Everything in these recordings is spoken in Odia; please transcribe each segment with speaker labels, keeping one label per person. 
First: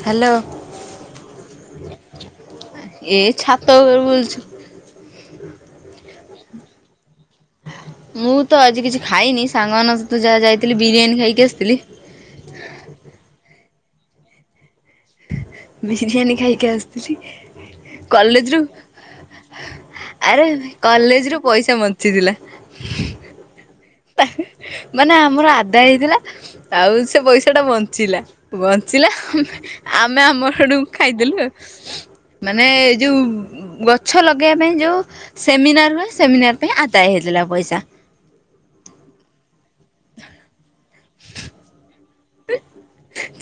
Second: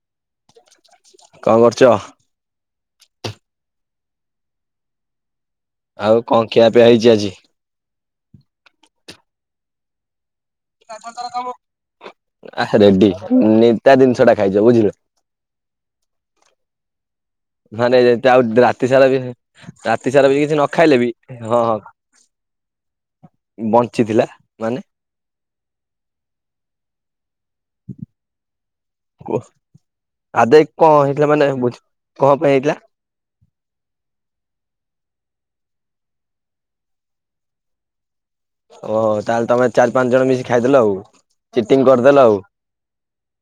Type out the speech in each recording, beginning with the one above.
Speaker 1: ହ୍ୟାଲୋ
Speaker 2: କଣ କରୁଛ?
Speaker 1: ଏ ଛାତ ଉପରେ ବୁଲୁଛୁ।
Speaker 2: ଆଉ କଣ ଖିଆପିଆ ହେଇଛି ଆଜି?
Speaker 1: ମୁଁ ତ ଆଜି କିଛି ଖାଇନି ସାଙ୍ଗମାନଙ୍କ ତୁ ଯାହା ଯାଇଥିଲ।
Speaker 2: ଆ ରେଡି ନିତା ଜିନିଷ ଟା ଖାଇଛ ବୁଝିଲ।
Speaker 1: ବିରିୟାନୀ ଖାଇକି ଆସିଥିଲି।
Speaker 2: ମାନେ ଯେ ଆଉ
Speaker 1: କଲେଜରୁ
Speaker 2: ରାତି ସାରା ବି ରାତି ସାରା ବି
Speaker 1: ଆରେ
Speaker 2: କିଛି ନ ଖାଇଲେ ବି
Speaker 1: କଲେଜରୁ
Speaker 2: ହଁ
Speaker 1: ପଇସା
Speaker 2: ହଁ।
Speaker 1: ବଞ୍ଚିଥିଲା।
Speaker 2: ବଞ୍ଚିଥିଲା ମାନେ?
Speaker 1: ମାନେ ଆମର ଆଦାୟ ହେଇଥିଲା। ଆଉ ସେ ପଇସା ଟା ବଞ୍ଚିଲା। ବଞ୍ଚିଲା
Speaker 2: କୁହ
Speaker 1: ଆମେ ଆମର
Speaker 2: ଆଦେଇ
Speaker 1: ଆଡୁ
Speaker 2: କଣ ହେଇଥିଲା
Speaker 1: ଖାଇଦେଲୁ।
Speaker 2: ମାନେ ବୁଝ କଣ ପାଇଁ ହେଇଥିଲା
Speaker 1: ମାନେ- ଯେଉଁ ଗଛ ଲଗେଇବା ପାଇଁ ଯେଉଁ ସେମିନାର ହୁଏ। ସେମିନାର ପାଇଁ ଆଦାୟ ହେଇଥିଲା ପଇସା।
Speaker 2: ଓହୋ ତାହେଲେ ତମେ ଚାରି ପାଞ୍ଚ ଜଣ ମିଶି ଖାଇଦେଲ। ଆଉ ଚିଟିଙ୍ଗ କରିଦେଲ ଆଉ।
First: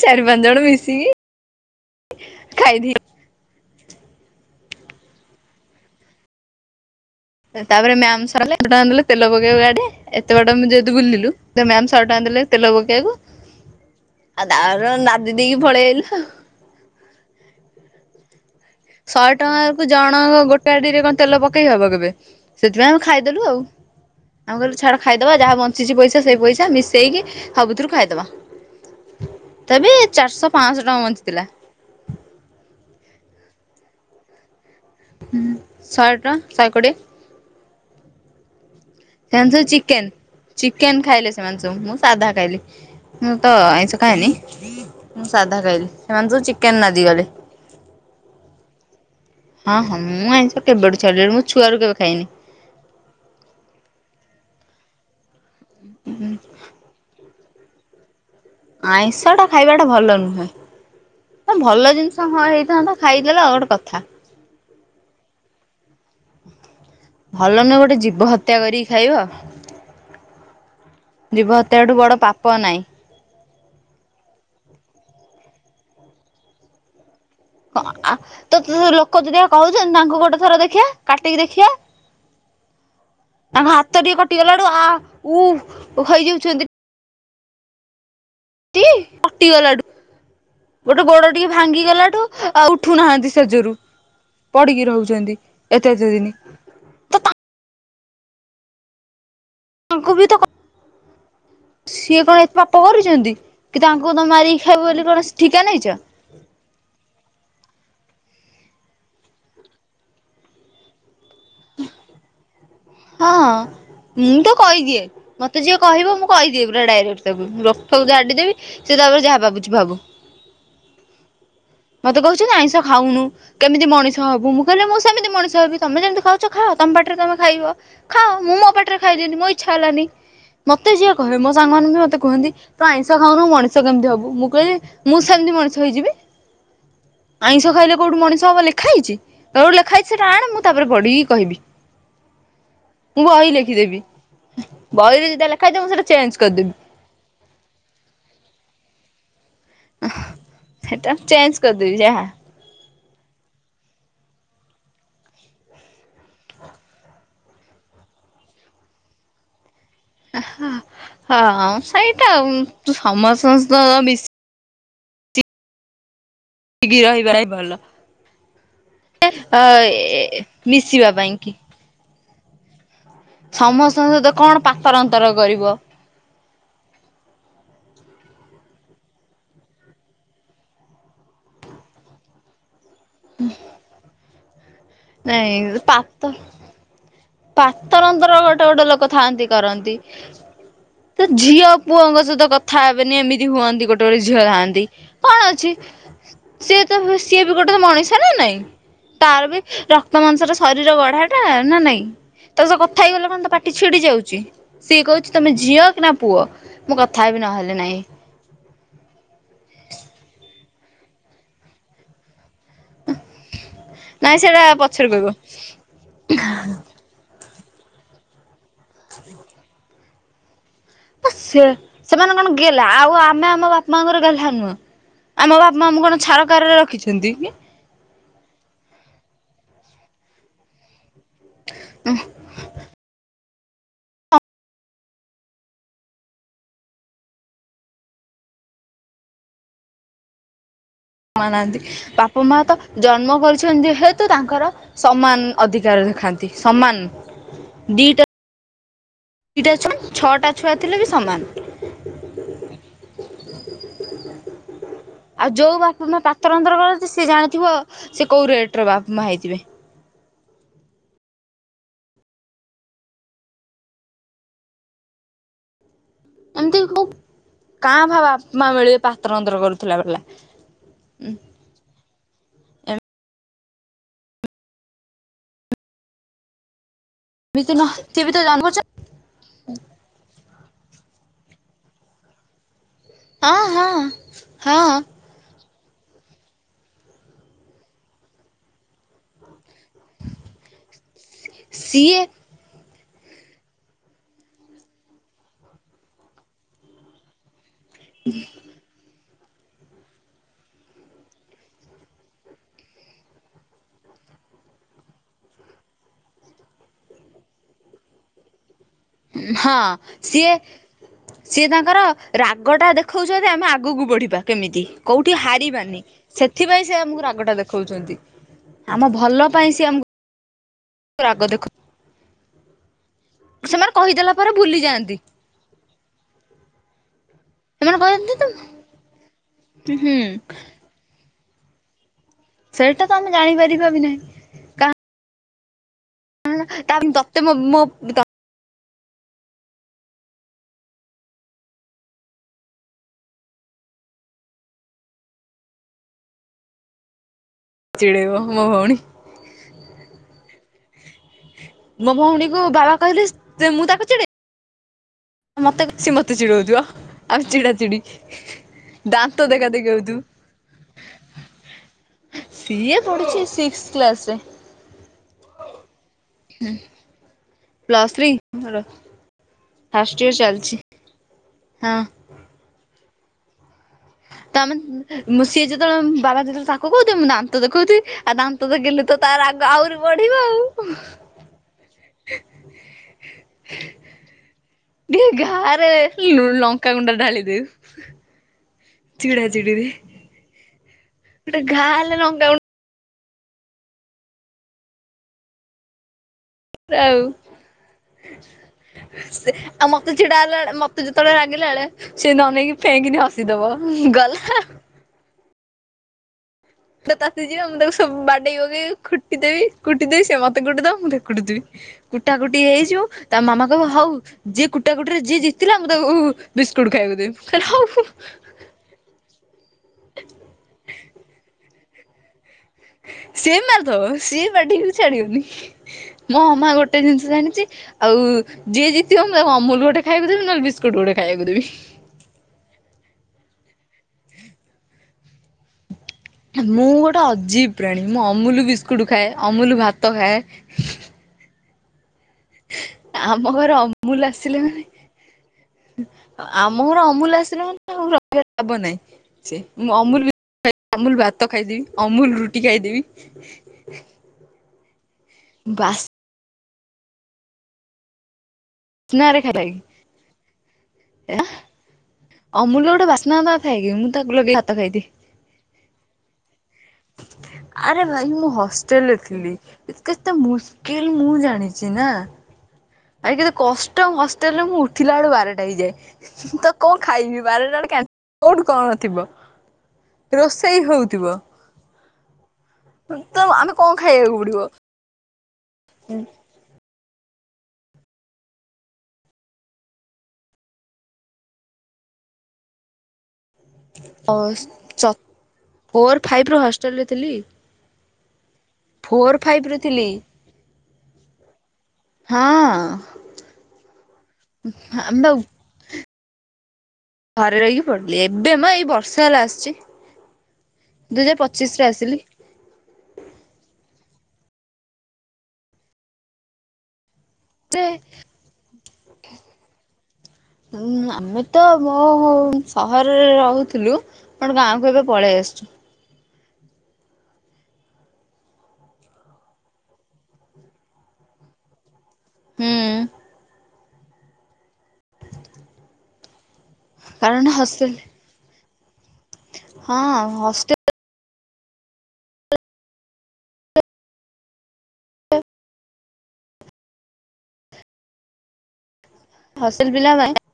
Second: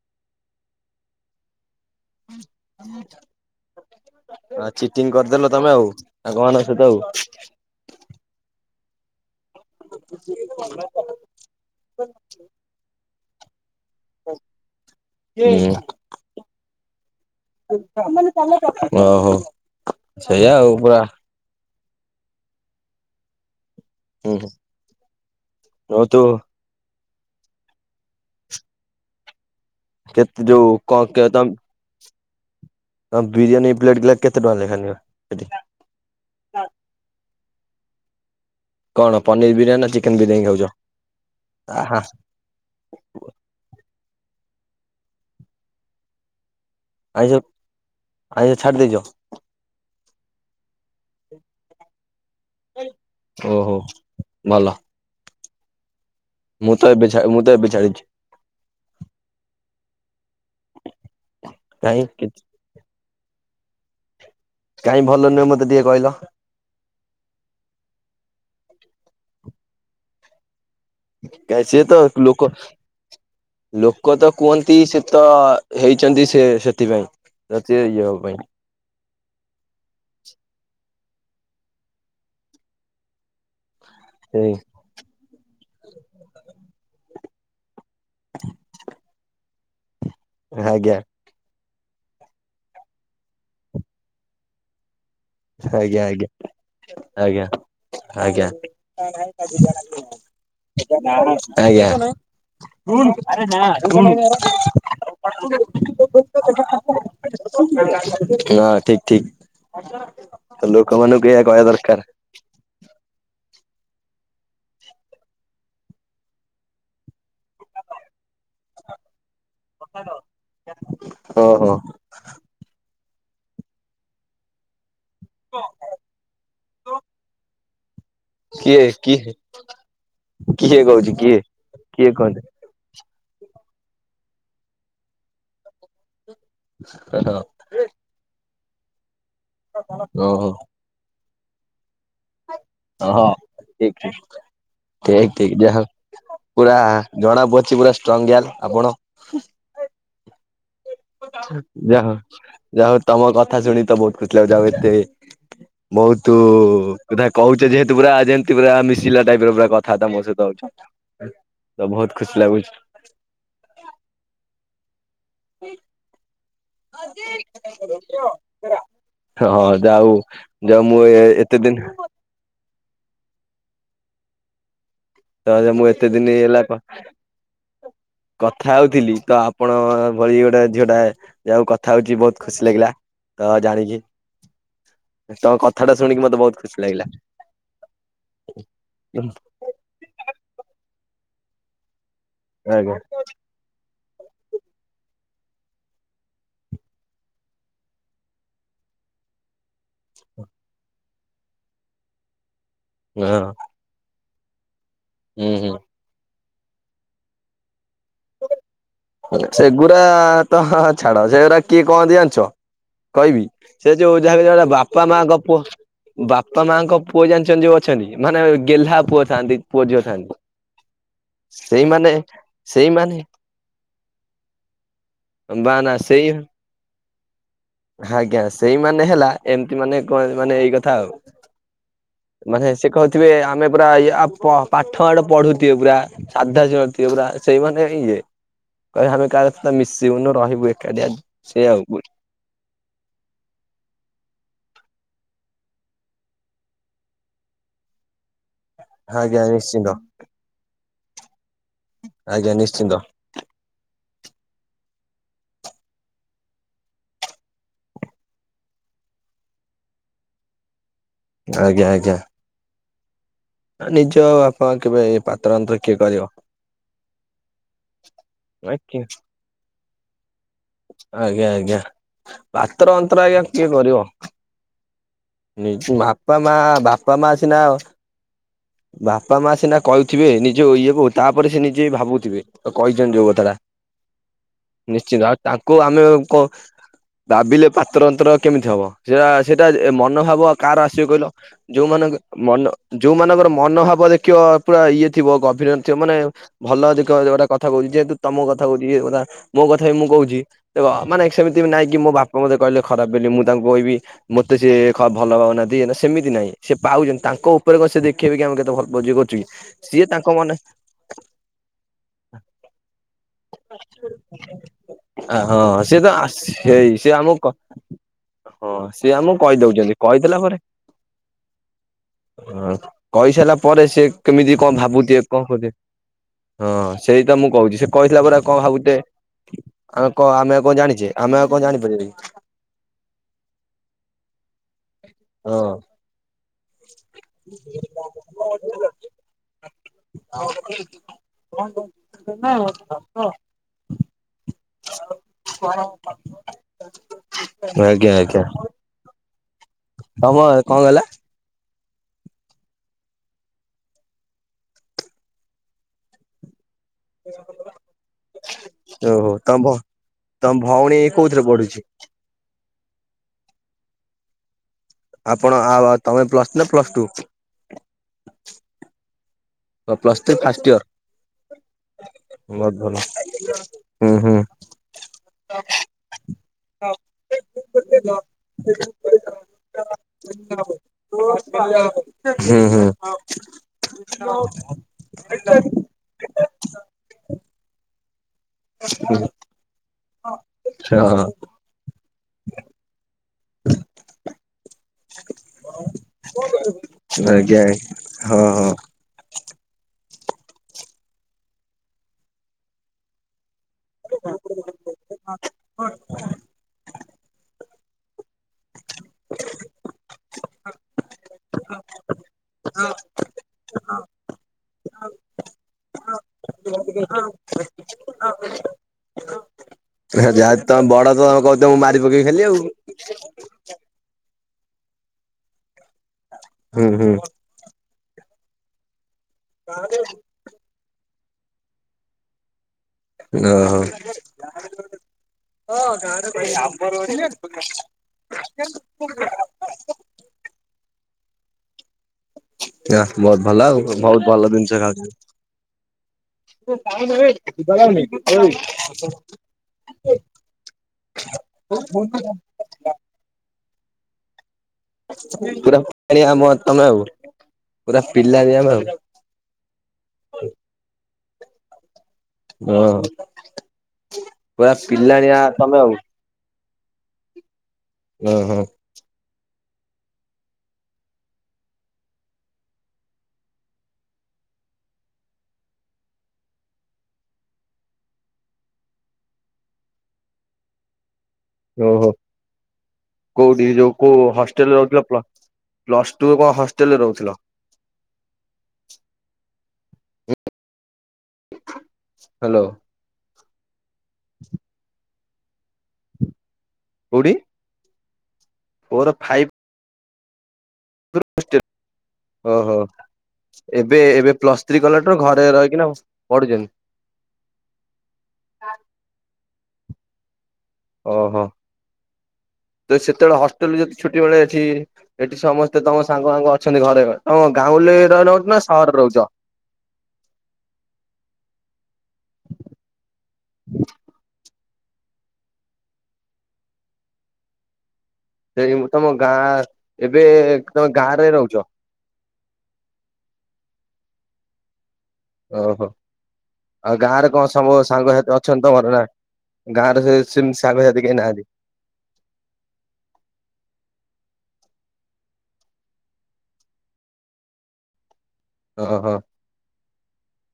Speaker 1: ଚାରି ପାଞ୍ଚ ଜଣ ମିଶିକି।
Speaker 2: ହଁ
Speaker 1: ଖାଇଦେଇ
Speaker 2: ହ [inaudible] ଆଉ ଚିଟିଙ୍ଗ କରିଦେଲ ତମେ ଆଉ ଆ କଣ ନା ସେ ତ ଆଉ।
Speaker 1: ତାପରେ ମ୍ୟାସ [unintelligible] ତେଲ ପକେଇବାକୁ ଗାଡେ ଏତେ ବାଟ ଯେହେତୁ ବୁଲିଲୁ, ମ୍ୟାମ ଶହେ ଟଙ୍କା ଦେଲେ ତେଲ ପକେଇବାକୁ। ଆଉ ତର ନାଦି ଦେଇକି ପଳେଇ ଅଇଲୁ।
Speaker 2: [inaudible] ଚା [inaudible]
Speaker 1: ଶହେ ଟଙ୍କା କୁ ଜଣ ଗୋଟେଡିରେ କଣ ତେଲ ପକେଇ ହବ କେବେ। ସେଥିପାଇଁ ଆମେ ଖାଇଦେଲୁ ଆଉ।
Speaker 2: ହୁଁ
Speaker 1: ଆମେ କହିଲୁ ଛାଡ ଖାଇଦବା ଯାହା ବଞ୍ଚିଛି
Speaker 2: ହଉ ତୁ
Speaker 1: ପଇସା ସେଇ ପଇସା ମିଶେଇକି ସବୁଥିରୁ ଖାଇଦବା। ତବେ
Speaker 2: କେତେ
Speaker 1: ଚାରିଶହ
Speaker 2: ଯୋଉ
Speaker 1: ପାଞ୍ଚଶହ ଟଙ୍କା ବଞ୍ଚିଥିଲା।
Speaker 2: ହଁ ବିରିୟାନ ପ୍ଲେଟପ୍ରୟ କେତେ ଟଙ୍କା ଲେଖାନେଲା।
Speaker 1: ହୁଁ ଶହେ ଟଙ୍କା ଶହେ କୋଡିଏ।
Speaker 2: କଣ
Speaker 1: ସେମାନେ
Speaker 2: ପନିର
Speaker 1: ସବୁ
Speaker 2: ବିରିୟାନୀ ନା
Speaker 1: ଚିକେନ
Speaker 2: ବିରିୟାନୀ ଖାଉଛ
Speaker 1: ଚିକେନ ଖାଇଲେ ସେମାନେ ସବୁ ମୁଁ
Speaker 2: ଆହା
Speaker 1: ସାଧା ଖାଇଲି। ମୁଁ ତ ଆଇସ ଖାଇନି। ମୁଁ ସାଧା ଖାଇଲି ସେମାନେ ସବୁ ଚିକେନ ନା
Speaker 2: ଆଇସ ଆଇସ ଛାଡ଼ି ଦେଇଛ?
Speaker 1: ହଁ ହଁ ମୁଁ ଆଇଷ କେବେଠୁ ଛାଡ଼ିଲେଣି ମୁଁ ଛୁଆରୁ କେବେ ଖାଇନି।
Speaker 2: ଓହୋ ଭଲ।
Speaker 1: ହ ହୁଁ [inaudible]
Speaker 2: ମୁଁ ତ ଏବେ ଛା ମୁଁ ତ ଏବେ ଛାଡିଚି।
Speaker 1: ଆଇଁଷ ଟା ଖାଇବାଟା ଭଲ ନୁହେଁ ତ ଭଲ
Speaker 2: କାହିଁ
Speaker 1: ଜିନ୍ଷ ହଁ ହେଇ ତ ଖାଇଦେଲେ ଆଉ ଗୋଟେ କଥା।
Speaker 2: କାଇଁ ଭଲ ନୁହେଁ ମତେ ଟିକେ କହିଲ।
Speaker 1: ଭଲ ନୁଅ ଗୋଟେ ଜୀବ ହତ୍ୟା କରିକି ଖାଇବ? ଯିବ
Speaker 2: ସିଏ
Speaker 1: ହତ୍ୟା ଠୁ
Speaker 2: ତ
Speaker 1: ବଡ
Speaker 2: ଲୋକ
Speaker 1: ପାପ ନାଇଁ।
Speaker 2: ଲୋକ ତ କୁହନ୍ତି ସେ ତ ହେଇଚନ୍ତି ସେ ସେଥିପାଇଁ
Speaker 1: ହଁ
Speaker 2: ଇଏ
Speaker 1: ଆ
Speaker 2: ହବା ପାଇଁ
Speaker 1: ତତେ ତ ଲୋକ ଯଦି କୋହୁଚନ୍ତି ତାଙ୍କୁ ଗୋଟେ ଥର ଦେଖଆ କାଟିକି ଦେଖିଆ। ତାଙ୍କ ହାତ ଟିକେ
Speaker 2: ସେଇ
Speaker 1: କଟିଗଲାଠୁ ଆ ଉ ହେଇଯାଉଛନ୍ତି।
Speaker 2: ହ
Speaker 1: ଟି କଟିଗଲାଠୁ
Speaker 2: ଆଜ୍ଞା
Speaker 1: ଗୋଟେ ଗୋଡ ଟିକେ ଭାଙ୍ଗିଗଲାଠୁ ଆଉ ଉଠୁନାହାନ୍ତି ସେଜରୁ ପଡିକି ରହୁଚନ୍ତି।
Speaker 2: ଆଜ୍ଞା ଆଜ୍ଞା ଆଜ୍ଞା ଆଜ୍ଞା। ତା ନାହିଁ ତା ଥିବା ଟା
Speaker 1: ତାଙ୍କୁ ବି ତ
Speaker 2: ଆଜି ବନ୍ଦ୍। ଆଜ୍ଞା।
Speaker 1: ସିଏ କଣ ଏତେ ପାପ କରୁଛନ୍ତି କି ତାଙ୍କୁ ତମେ ମାରିକି ଖାଇବ ବୋଲି କଣ ଠିକା ନେଇଛ?
Speaker 2: ହଁ ଠିକ୍ ଠିକ୍ ତ ଲୋକମାନାନଙ୍କୁ ଏଇଆ କହିବା ଦରକାର୍।
Speaker 1: ହଁ। ମୁଁ ତ କହିଦିଏ ମତେ ଯିଏ କହିବ ମୁଁ କହିଦିଏ ପୁରା ଡାଇରେକ୍ଟ ତାକୁ ରୋକ୍ ଠୋକ୍ ଝାଡିଦେବି। ସେ ତାପରେ ଯାହା ଭାବୁଚି ଭାବୁ।
Speaker 2: ଓ ହୋ।
Speaker 1: ମତେ କହୁଛନ୍ତି ଆଇଁଷ ଖାଉନୁ କେମିତି ମଣିଷ ହବୁ ମୁଁ କହିଲି ମୁଁ ସେମିତି ମଣିଷ ହେବି ତମେ ଯେମିତି ଖାଉଚ ଖାଅ ତମ ପାଟିରେ ତମେ ଖାଇବ ଖାଅ ମୁଁ ମୋ
Speaker 2: କିଏ
Speaker 1: ପାଟିରେ
Speaker 2: କିଏ
Speaker 1: ଖାଇଲିନି ମୋ ଇଚ୍ଛା ହେଲାନି
Speaker 2: କିଏ
Speaker 1: ମତେ
Speaker 2: କହୁଛି
Speaker 1: ଯିଏ କହେ
Speaker 2: କିଏ
Speaker 1: ମୋ ସାଙ୍ଗ ମାନେ ବି ମତେ କୁହନ୍ତି ତ ଆଇଁଷ ଖାଉନୁ ମଣିଷ କେମିତି ହୋବୁ ମୁଁ କହିଲି ମୁଁ ସେମିତି ମଣିଷ ହେଇଯିବି।
Speaker 2: ହହ।
Speaker 1: ଇିଁଷ ଖାଇଲେ କୋଉଠୁ ମଣିଷ ହବ ଲେଖା ହେଇଚି କୋଉଠି ଲେଖା ହେଇଚି ସେଇଟା ଆଣେ
Speaker 2: ଓହୋ
Speaker 1: ମୁଁ ତାପରେ ପଢିକି କହିବି। ମୁଁ
Speaker 2: ହଁ
Speaker 1: ବହି
Speaker 2: ଠିକ
Speaker 1: ଲେଖିଦେବି
Speaker 2: ଠିକ ଠିକ
Speaker 1: ବହିରେ ଯେଟା
Speaker 2: ଠିକ ଯାହା
Speaker 1: ଲେଖାହେଇଥିବ
Speaker 2: ହଉ
Speaker 1: ମୁଁ ସେଟା ଚେଞ୍ଜ୍ କରିଦେବି।
Speaker 2: ପୁରା ଜଣା ପଡୁଚି ପୁରା ଷ୍ଟ୍ରଙ୍ଗ୍ ଗ୍ୟାନ୍ ଆପଣ।
Speaker 1: ହେଟା ଚେଞ୍ଜ୍ କରିଦେବି ଯାହା।
Speaker 2: ଯା ହୋଉ ତମ କଥା ଶୁଣି ତ ବହୁତ୍ ଖୁସି ଲାଗୁଚି ଆଉ ଏତେ ବହୁତୁ କଥା କହୁଚ ଯେହେତୁ ପୁରା ଯେମ୍ତି ପୁରା ମିଶିଲା ଟାଇପ୍ ର ପୁରା କ ଥା ତ ମୋ ସହିତ ଅଛ
Speaker 1: ହଁ
Speaker 2: ତ ବୋହୁତ୍
Speaker 1: ସେଇଟା
Speaker 2: ଖୁସି
Speaker 1: ଆଉ
Speaker 2: ଲାଗୁଚି।
Speaker 1: ସମସ୍ତଙ୍କ ସହିତ ମିଶ୍ ରହିବା ହିଁ
Speaker 2: ରୋମିଅ
Speaker 1: ଭଲ।
Speaker 2: ରାବେ ଆଁ।
Speaker 1: ଅ
Speaker 2: ହଁ
Speaker 1: ଏ
Speaker 2: ଯାଉ ଯାଉ ମୁଁ
Speaker 1: ମିଶିବା
Speaker 2: ଏ
Speaker 1: ପାଇଁ କି।
Speaker 2: ଏତେ ଦିନ୍
Speaker 1: ସମସ୍ତଙ୍କ ସହିତ କଣ ତରନ୍ତର
Speaker 2: ତ ଯୋ ମୁଁ ଏତେ ଦିନି ହେଲା କ କଥା ହୋଉଥିଲି ତ ଆପଣ ଭଳି ଗୋଟେ ଝିଅ ଟା ଯା ହୋଉ କଥା ହୋଉଚି ବୋହୁତ୍ ଖୁସି ଲାଗିଲା। ତ ଜାଣିକି
Speaker 1: ନାଇଁ
Speaker 2: ତମ କଥା ଟା ଶୁଣିକି ମତେ ବହୁତ ଖୁସି ଲାଗିଲା।
Speaker 1: ପାତର ଅନ୍ତର ଗୋଟେ ଗୋଟେ ଲୋକ ଥାଆନ୍ତି କରନ୍ତି ତ ଝିଅ ପୁଅଙ୍କ ସହିତ କଥା
Speaker 2: ଆଜ୍ଞା
Speaker 1: ହେବେନି ଏମିତି ହୁଅନ୍ତି ଗୋଟେ ଗୋଟେ ଝିଅ ଥାଆନ୍ତି କଣ ଅଛି ସିଏତ ହୁଏ ସିଏ ବି ଗୋଟେ ତ ମଣିଷ ନା ନାଇଁ? ତାର ବି ରକ୍ତ ମାଂସର ଶରୀର ଗଢା ଟା ନା ନାଇଁ? ତା ସହ କଥା
Speaker 2: ହଁ
Speaker 1: ହେଇଗଲେ କଣ ତୋ ପାଟି ଛିଡି ଯାଉଚି ସିଏ କୋହୁଚି
Speaker 2: ହୁଁ
Speaker 1: ତମେ
Speaker 2: ହୁଁ
Speaker 1: ଝିଅ କି ନା ପୁଅ? ମୁଁ କଥା ହେବି ନହେଲେ ନାଇଁ।
Speaker 2: ସେଗୁଡା ତ ଛାଡ ସେଉରା କିଏ କୁହନ୍ତି ଜାଣିଚ? କହିବି ସେ ଯୋଉ ଯାହା
Speaker 1: ନାଇଁ
Speaker 2: ଗୁ
Speaker 1: ସେଇଟା
Speaker 2: ଯା ବାପା
Speaker 1: ପଛରେ କହିବ
Speaker 2: ମାଆଙ୍କ ପୁଅ ବାପା ମାଆଙ୍କ ପୁ ପୁଅ ଜାଣିଛନ୍ତି ଯୋଉ ଅଛନ୍ତି ମାନେ ଗେହ୍ଲା ପୁଅ ଥାଆନ୍ତି ପୁଅ ଝିଅ ଥାଆନ୍ତି।
Speaker 1: ସେ ସେମାନେ କଣ ଗେହ୍ଲା ଆଉ
Speaker 2: ସେଇମାନେ
Speaker 1: ଅପ୍ ଆମେ ଆମ ବାପା ମାଆଙ୍କର ଗେହ୍ଲା ନୁହଁ ଆମ
Speaker 2: ବା
Speaker 1: ବାପା
Speaker 2: ନା
Speaker 1: ଆମକୁ କଣ
Speaker 2: ସେଇ
Speaker 1: ଛାର କାର ରେ ରଖିଛନ୍ତି କି?
Speaker 2: ଆଜ୍ଞା ସେଇ ମାନେ ହେଲା ଏମତି ମାନେ କହନ୍ତି ମାନେ ଏଇ କଥା ଆଉ।
Speaker 1: ଉଁ।
Speaker 2: ମାନେ ସେ କହୁଥିବେ ଆମେ ପୁରା ଇ ଆ ଅ ପାଠ ଆଡ ପଢୁଥିବେ ପୁରା ସାଧା ସିଏ ନଥିବେ, ପୁରା ସେଇମାନେ ହିଁ ଇଏ। କହିବା ଆମେ କାହା ସହିତ ମିଶିବୁନୁ, ରହିବୁ ଏକାଟିଆ।
Speaker 1: ବାପା, ମାଁ ନାହାନ୍ତି। ବାପା ମାଁ ତ ଜନ୍ମ କରିଛନ୍ତି ଯେହେତୁ, ତାଙ୍କର ସମାନ ଅଧିକାର ଦେଖାନ୍ତି, ସମାନ। ଦିଟା
Speaker 2: ଆଜ୍ଞା
Speaker 1: ଦିଟା
Speaker 2: ନିଶ୍ଚିନ୍ତ
Speaker 1: ଛୁଆ ଛଅଟା ଛୁଆ ଥିଲେ ବି ସମାନ।
Speaker 2: ଆଜ୍ଞା ନିଶ୍ଚିନ୍ତ
Speaker 1: ଆଉ, ଯୋଉ ବାପା, ମା ପାତର ଅନ୍ତର କରନ୍ତି। ସେ ଜାଣିଥିବ, ସେ କୋଉ ରେଟ୍ ର ବାପା ମା ହେଇଥିବେ।
Speaker 2: ଆଜ୍ଞା ଆଜ୍ଞା। ନିଜ ବାପା କେବେ ପାତର ଅନ୍ତର କିଏ କରିବ?
Speaker 1: ଏମିତି କଉ କାଁ, ଭାଁ ବାପ ମା ମିଳିବେ,
Speaker 2: ଆଜ୍ଞା
Speaker 1: ପାତର ଅନ୍ତର କରୁଥିଲା ବାଲା।
Speaker 2: ଆଜ୍ଞା। ପାତର ଅନ୍ତର ଆଜ୍ଞା କିଏ କରିବ? ନିଜ୍ ବାପା ମାଁ-ଆ ବାପ୍
Speaker 1: ବି ତ ନଥି [unintelligible]
Speaker 2: ବାପା ମାଆ ସିନା କହିଥିବେ ନିଯୋ ଇଏକୁ ତା ପରେ ନିଯେଭାବୁଥିବେ କହିଛନ୍ତି ଯୋଉ ହେଳା
Speaker 1: ହଁ ହଁ ହଁ
Speaker 2: ନିଶ୍ଚିନ୍ତ ଆଉ ତାଙ୍କୁ ଆମେ କ ଭାବିଲେ ପାତ୍ର ଅନ୍ତ୍ର କେମିତି ହବ। ସେରା ସେଇଟା ମନୋଭାବ କାହାର ଆସିବେ କହିଲ ଯୋଉମାନଙ୍କ
Speaker 1: ସିଏ
Speaker 2: ମନ ଯୋଉମାନଙ୍କର ମନୋଭାବ ଦେଖିବ ପୁରା ଇଏ ଥିବ ଗଭୀରଥିବ ମାନେ ଭଲ ଦେଖ ଗୋଟେ କଥା କହୁଛି ଯେହେତୁ ତମ କଥା କହୁଛି ଇଏ କଥା ମୋ କଥା ବି ମୁଁ କହୁଛି। ଦେଖ ମାନେ ସେମିତି ବି ନାଇଁ କି ମୋ ବାପା ମତେ କହିଲେ ଖରାପ ବୋଲିି ମୁଁ ତାଙ୍କୁ କହିବି ମତେ ସେ ଭଲ ଭାବୁନାହାନ୍ତି ଏରା ସେମିତି ନାହିଁ ସେ ପାଉଛନ୍ତି ତାଙ୍କ ଉପରେ କଣ ସେ ଦେଖେଇବେ କି ଆମେ କେତେ ଭଲ ଭୋଜି କରୁଛିକି ସିଏ ତାଙ୍କ ମନେ
Speaker 1: ସିଏ ତାଙ୍କର ରାଗଟା ଦେଖଉଛନ୍ତି, ଆମେ ଆଗକୁ ବଢ଼ିବା କେମିତି? କଉଠି
Speaker 2: ହଁ ସିଏ
Speaker 1: ହାରିବାନି।
Speaker 2: ତ
Speaker 1: ସେଥିପାଇଁ
Speaker 2: ସେଇ
Speaker 1: ସେ
Speaker 2: ସିଏ
Speaker 1: ଆମକୁ ରାଗଟା ଦେଖଉଛନ୍ତି। ଆମ ଭଲ ପାଇଁ ସିଏ ଆମ
Speaker 2: ହେଲା ପରେ
Speaker 1: ରାଗ ଦେଖୁ।
Speaker 2: କହିସାଇଲା ପରେ, ସେ କେମିତି କଁ ଭାବୁଥୁବେ, କଁ କହୁଥିବେ? ହଁ, ସେଇତ ମୁଁ କହୁଛି। ସେ
Speaker 1: ସେମାନେ
Speaker 2: କହିଥିଲା
Speaker 1: କହନ୍ତି
Speaker 2: ପରା
Speaker 1: ତ
Speaker 2: କଣ ଭାବୁତେ? ଆମେ,
Speaker 1: ହୁଁ
Speaker 2: ଆମେ ଆଉ କଣ ଜାଣିଚେ? ଆମେ ଆଉ କଣ ଜାଣିପାରିବା କି?
Speaker 1: ସେଇଟା ତ ଆମେ ଜାଣିପାରିବା ଭି ନାହିଁ। କା
Speaker 2: ହଁ।
Speaker 1: ତା, ହେଲା ତତେ ମୋ-ମୋ ତ-ତ୍
Speaker 2: [inaudible] [inaudible] [unintelligible]
Speaker 1: ଚିଡ଼େଇବ ମୋ ଭଉଣୀ।
Speaker 2: ହଁମ କଣ କହିଲା?
Speaker 1: ମୋ ଭଉଣୀ କୁ ବାବା କହିଲେ ମୁଁ ତାକୁ ଚିଡେ। ମତେ ସିଏ ମତେ ଚିଡଉଥିବ ଆମେ ଚିଡା ଚିଡି।
Speaker 2: ଓହୋ
Speaker 1: ଦାନ୍ତ ଦେଖା
Speaker 2: ତମ
Speaker 1: ଦେଖି ହଉଥିବୁ।
Speaker 2: ତମ ଭଉଣୀ କୋଉଥିରେ ପଢୁଛି?
Speaker 1: ସିଏ ପଢୁଛି ସିକ୍ସ କ୍ଲାସରେ।
Speaker 2: ଆପଣ ଆଉ ତମେ ପ୍ଲସଥ୍ରୀ ନା ପ୍ଲସଟୁ?
Speaker 1: ପ୍ଲସଥ୍ରୀ ମୋର। ଫାଷ୍ଟ ଇୟର
Speaker 2: ପ୍ଲସଥ୍ରୀ ଫାଷ୍ଟ
Speaker 1: ଚାଲିଛି ହଁ।
Speaker 2: ଇଅର ବହୁତ ଭଲ। ହୁଁ ହୁଁ।
Speaker 1: ତମେ ସିଏ ଯେତେବେଳେ ବାବା ଯେତେବେଳେ ତାକୁ କହୁଥିବେ ମୁଁ ଦାନ୍ତ ଦେଖଉଥିବି ଆଉ ଦାନ୍ତ ଦାନ୍ତ ଦେଖେଇଲେ ତ ତା ରାଗ ଆହୁରି ବଢିବ ଆଉ।
Speaker 2: ହୁଁ ହୁଁ।
Speaker 1: ଟିକେ ଘାରେ ଲୁ ଲଙ୍କାାଗୁଣ୍ଡ ଢାଳିଦିଏ।
Speaker 2: ହୁଁ।
Speaker 1: ଚିଡ଼ା ଚିଡ଼ି ରେ।
Speaker 2: ଆଛା।
Speaker 1: ଗୋଟେ ଘା ହେଲେ ଲଙ୍କାଗୁଣ୍ଡ
Speaker 2: [unintelligible]
Speaker 1: ଆଉ।
Speaker 2: ଆଜ୍ଞା ହଁ
Speaker 1: ସେ ଆଉ ମତେ ଛିଡା ହେଲାବେଳେ ମତେ ଯେତେବେଳେ ରାଗିଲା ବେଳେ ସେ ଅନେଇକି ଫେଇଁକିନି ହସିଦବ। ହିଁ ଗଲା ଆଉ।
Speaker 2: ହଁ।
Speaker 1: ତ ତାତି ଯିବ ମୁଁ ତାକୁ ସବୁ ବାଡେଇ ପକେଇବି କୁଟିଦେବି କୁଟିଦେବି ସେ ମତେ ମତେ କୁଟି ଦେଦ ମୁଁ ତାକୁ କୁଟି ଦେବି କୁଟା କୁଟି ହେଇଯିବୁ ତା ମାମା କହିବ ହଉ ଯିଏ କୁଟା କୁଟିରେ ଯିଏ ଜିତିଲା ମୁଁ ତାକୁ ବିସ୍କୁଟ ଖାଇବାକୁ ଦେବେ ମୁଁ କହିବି ହୋଉ।
Speaker 2: ଯାହା ତ ବଡ ତମେ କହୁଥିବା ମୁଁ ମାରି ପକେଇବି ଖାଲି ଆଉ।
Speaker 1: ସିଏ ବି ମାରିଦବ ସିଏ ପାଟି ଛାଡିବନି ମୋ ମା
Speaker 2: ହୁଁ
Speaker 1: ଗୋଟେ
Speaker 2: ହୁଁ
Speaker 1: ଜିନିଷ ଜାଣିଛି ଆଉ ଯିଏ ଜିତିବ ମୁଁ ତାକୁ ଅମୁଲ ଗୋଟେ ଖାଇବାକୁ ଦେବି ନହେଲେ ବିସ୍କୁଟ ଗୋଟେ ଖାଇବାକୁ ଦେବି।
Speaker 2: ନ ହୋଉ।
Speaker 1: ମୁଁ ଗୋଟେ ଅଜୀବ ପ୍ରାଣୀ ମୁଁ ଅମୁଲ ବିସ୍କୁଟ ଖାଏ ଅମୁଲ ଭାତ ଖାଏ।
Speaker 2: ବହୁତ
Speaker 1: ଆମ
Speaker 2: ଭଲ
Speaker 1: ଘରେ
Speaker 2: ଆଉ
Speaker 1: ଅମୁଲ
Speaker 2: ବହୁତ ଭଲ
Speaker 1: ଆସିଲେ
Speaker 2: ଜିନିଷ
Speaker 1: ମାନେ
Speaker 2: ଖାଉଛନ୍ତି।
Speaker 1: ଆମ ଘର ଅମୁଲ ଆସିଲା ମନେ [inaudible] ନାହିଁ ସେ ଅମୁଲ ଅମୁଲୁ ଭାତ ଖାଇଦେବି ଅମୁଲୁ ରୁଟି ଖାଇଦେବି।
Speaker 2: ପୁରା ପିଲାଳିଆ ଆମ ଗାଁରେ ତମେ ଆଉ ପୁରା ପିଲାଳିଆମି ଆଉ।
Speaker 1: [inaudible] ଅମୁଲର
Speaker 2: ହଁ
Speaker 1: ଗୋଟେ ବାସ୍ନା ନଥାଏ କିି ମୁଁ ତାକୁ ଲଗେଇିକି
Speaker 2: ପୁରା
Speaker 1: ଭାତ ଖାଇଦିଏ।
Speaker 2: ପିଲାଣିଆ ତମେ ଆଉ
Speaker 1: ଆରେ ଭାଇ
Speaker 2: ହଁ
Speaker 1: ମୁଁ
Speaker 2: ହଁ
Speaker 1: ହସ ଚଲିଥିଲି ଏ କେତେ ମୁସ୍କିଲ ମୁଁ ଜାଣିଛି ନା। ଭାଇ କେତେ କଷ୍ଟ ହଷ୍ଟେଲ ରେ ମୁଁ ଉଠିଲା ବେଳୁ ବାରଟା ହେଇଯାଏ। ତ କଣ ଖାଇବି ବାରଟା ବେଳେ କ୍ୟା କୋଉଠୁ କଣ ଥିବ? ରୋଷେଇ ହଉଥିବ।
Speaker 2: ଓହୋ
Speaker 1: ତ
Speaker 2: କେଉଠି
Speaker 1: ଆମେ
Speaker 2: ଯୋଉ
Speaker 1: କଣ
Speaker 2: କେଉ
Speaker 1: ଖାଇବାକୁ ପଡିବ?
Speaker 2: ହଷ୍ଟେଲରେ ରହୁଥିଲ ପ୍ଲସ ପ୍ଲସଟୁ କଣ ହଷ୍ଟେଲରେ ରହୁଥିଲ? ହ୍ୟାଲୋ।
Speaker 1: ଅସ- ସ ଫୋର୍ ଫାଇପରୁ ହଷ୍ଟେଲରେ
Speaker 2: କୋଉଠି
Speaker 1: ଥିଲି
Speaker 2: ମୋର
Speaker 1: ଫୋର୍ ଫାଇଭ ରୁ ଥିଲି।
Speaker 2: [inaudible] ଓ ହୋ।
Speaker 1: ହଁ
Speaker 2: ଏବେ ଏବେ ପ୍ଲସ ଥ୍ରୀ କଲାଠୁ
Speaker 1: ଆମେ ବା
Speaker 2: ଘରେ ରହିକିନା ପଢୁଛନ୍ତି।
Speaker 1: ଘରେ ରହିକି ପଡିଲି ଏବେ ମଏଇ ବର୍ଷା ହେଲା ଆସିଛି। ଦୁଇ
Speaker 2: ଓହୋ
Speaker 1: ହଜାର ପଚିଶ ରେ ଆସିଲି।
Speaker 2: ତ ସେତେବେଳେ ହଷ୍ଟେଲ ଯଦି ଛୁଟି ମିଳେ ଏଠି ଏଠି ସମସ୍ତେ ତମ ସାଙ୍ଗ ମାଙ୍ଗ ଅଛନ୍ତି ଘରେ ହଁ
Speaker 1: ଯେ
Speaker 2: ଗାଉଁଲିରେ ରହ ନହୁଉଛ ନା ସହରରେ ରହୁଛ?
Speaker 1: ଆମେ ତ ମୋ ସହରରେ ରହୁଥିଲୁ ଗାଁକୁ ଏବେ ପଳେଇ ଆସିଛୁ।
Speaker 2: ସେଇ ତମ ଗାଁ ଏବେ ତମେ ଗାଁ ରେ ରହୁଛ?
Speaker 1: ହୁଁ।
Speaker 2: ଓହୋ ଆଉ ଗାଁରେ
Speaker 1: କାରଣ
Speaker 2: କଣ ସବୁ
Speaker 1: ହଷ୍ଟେଲ
Speaker 2: ସାଙ୍ଗ ସାଥି ଅଛନ୍ତି ତ ମର ନା? ଗାଁ
Speaker 1: ହଁ
Speaker 2: ର ସେ ସେ
Speaker 1: ହଷ୍ଟେଲ
Speaker 2: ସାଙ୍ଗସଥି କେହି ନାହାନ୍ତି? ଓ ହଁ।
Speaker 1: [inaudible]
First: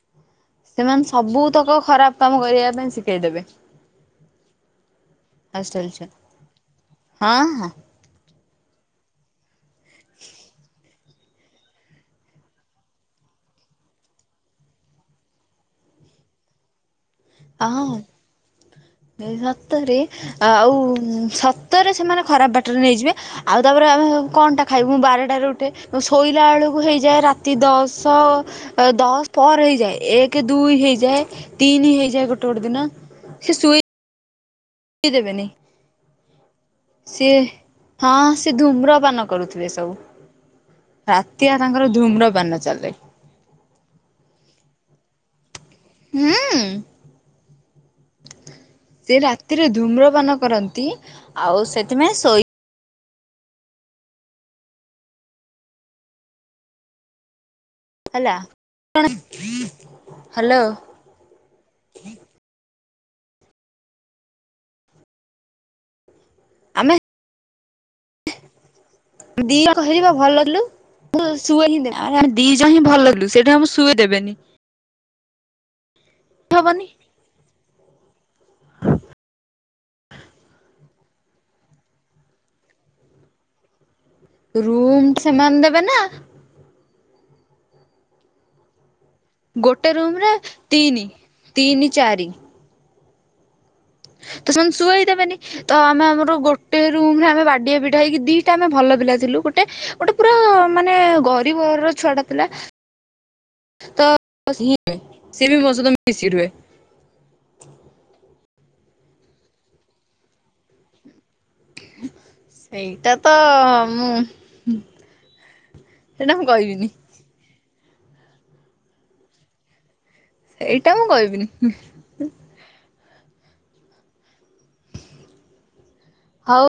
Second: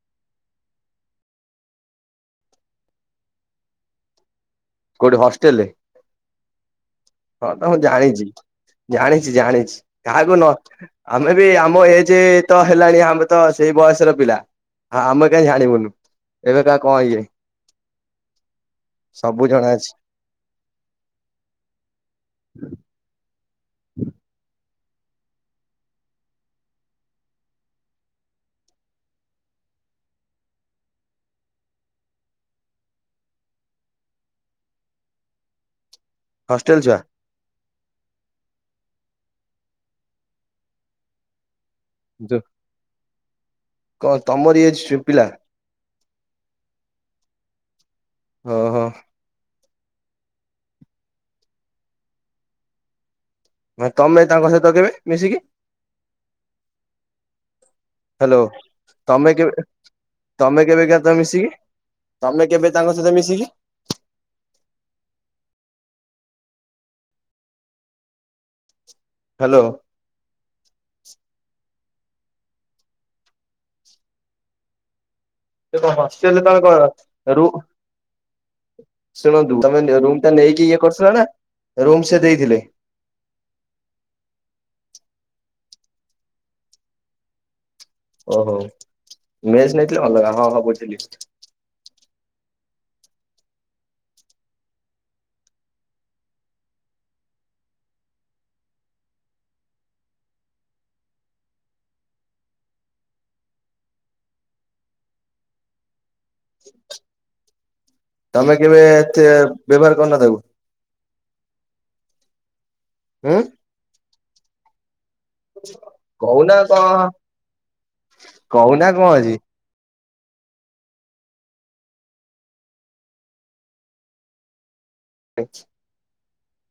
Speaker 1: ସେମାନେ ସବୁତକ ଖରାପ କାମ କରିବା ପାଇଁ ଶିଖେଇଦେବେ।
Speaker 2: କଉଠି ହଷ୍ଟେଲରେ
Speaker 1: ହଷ୍ଟେଲ ଛୁଆ
Speaker 2: ହଁ ତ ମୁଁ ଜାଣିଛି। ଜାଣିଛି ଜାଣିଛି କାହାକୁ ନ ଆମେ ବି ଆମ ଏଜ ତ ହେଲାଣି ଆମେ ତ ସେଇ ବୟସର ପିଲା। ହଁ ଆମେ କାଇହିଁ ଜାଣିବୁନୁ ଏବେ କାହା କଣ ଇଏ
Speaker 1: ହଁ [unintelligible]
Speaker 2: ସବୁ
Speaker 1: ଆଉ
Speaker 2: ଜଣା ଅଛି
Speaker 1: ସତରେ ସେମାନେ ଖରାପ ବାଟରେ ନେଇଯିବେ ଆଉ ତାପରେ ଆମେ କଣଟା ଖାଇବୁ ବାରଟାରେ ଉଠେ ମୁ ଶୋଇଲା ବେଳକୁ ହେଇଯାଏ ରାତି ଦଶ ଦଶ ପରେ ହେଇଯାଏ ଏକ ଦୁଇ ହେଇଯାଏ ତିନି ହେଇଯାଏ। ଗୋଟେ ଗୋଟେ ଦିନ ସେ ଶୋଇ ଦେବେନି।
Speaker 2: ହଷ୍ଟେଲ ଛୁଆ?
Speaker 1: ସିଏ ହଁ ସି ଧୂମ୍ରପାନ କରୁଥିବେ ସବୁ ରାତିଆ ତାଙ୍କର ଧୁମ୍ର ପାନ ଚାଲେ।
Speaker 2: କଣ ତମରି ଏଜ ପି- ପିଲା?
Speaker 1: ହୁଁମ।
Speaker 2: ଓ ହୋ।
Speaker 1: ସେ ରାତିରେ ଧୁମ୍ରପାନ କରନ୍ତି ଆଉ ସେଥିପାଇଁ ଶୋଇ
Speaker 2: ତମେ ତାଙ୍କ ସହିତ କେବେ ମିଶିକି?
Speaker 1: ହେଲା
Speaker 2: ହ୍ୟାଲୋ ତମେ କେବେ
Speaker 1: ହ୍ୟାଲୋ
Speaker 2: ତମେ କେବେ କା ମିଶିକି ତମେ କେବେ ତାଙ୍କ ସହିତ ମିଶିକି
Speaker 1: ଆମେ ଦି
Speaker 2: ହ୍ୟାଲୋ
Speaker 1: କ [inaudible] [unintelligible] ଦି ଜଣ ହିଁ ଭଲ ଥିଲୁ ସେଇଠି ଆମକୁ ସୁଇଦେବେନି।
Speaker 2: ସେ କଣ ହଷ୍ଟେଲରେ ତମେ କଣ
Speaker 1: ହବନି।
Speaker 2: ରୁ ଶୁଣନ୍ତୁ ତମେ ରୁମ ଟା ନେଇକି ଇଏ କରୁଥିଲ ନା ରୁମ ସେ ଦେଇଥିଲେ?
Speaker 1: ରୁମ ସେମାନେ ଦେବେ ନା
Speaker 2: ଓହୋ ମେସ
Speaker 1: ଗୋଟେ
Speaker 2: ନେଇଥିଲେ
Speaker 1: ରୁମ୍ ରେ
Speaker 2: ଅଲଗା ହଁ ହଁ
Speaker 1: ତିନି।
Speaker 2: ବୁଝିଲି।
Speaker 1: ତିନି ଚାରି ତ ସେମାନେ ସୁଆଇ ଦେବେନି ତ ଆମେ ଆମର ଗୋଟେ ରୁମ ରେ ଆମେ ବାଡିଆ ପିଠା ହେଇକି ଦିଟା ଆମେ ଭଲ ପିଲା ଥିଲୁ ଗୋଟେ ଗୋଟେ ପୁରା ମାନେ ଗରିବର ଛୁଆଟା ଥିଲା
Speaker 2: [unintelligible]
Speaker 1: ତ [inaudible] ସିଏବି ମୋ ସହିତ ମିଶି ରୁହେ।
Speaker 2: ତମେ କେବେ ଏତେ ବ୍ୟବହାର କରିନ ତାକୁ?
Speaker 1: ସେଇଟା ତ
Speaker 2: ହୁଁ
Speaker 1: ମୁଁ ସେଇଟା ମୁଁ
Speaker 2: କହୁନା
Speaker 1: କହିବିନି
Speaker 2: କଣ କହୁନା କଣ ଅଛି?
Speaker 1: ଏଇଟା ମୁଁ କହିବିନି।
Speaker 2: [unintelligible]
Speaker 1: ହଉ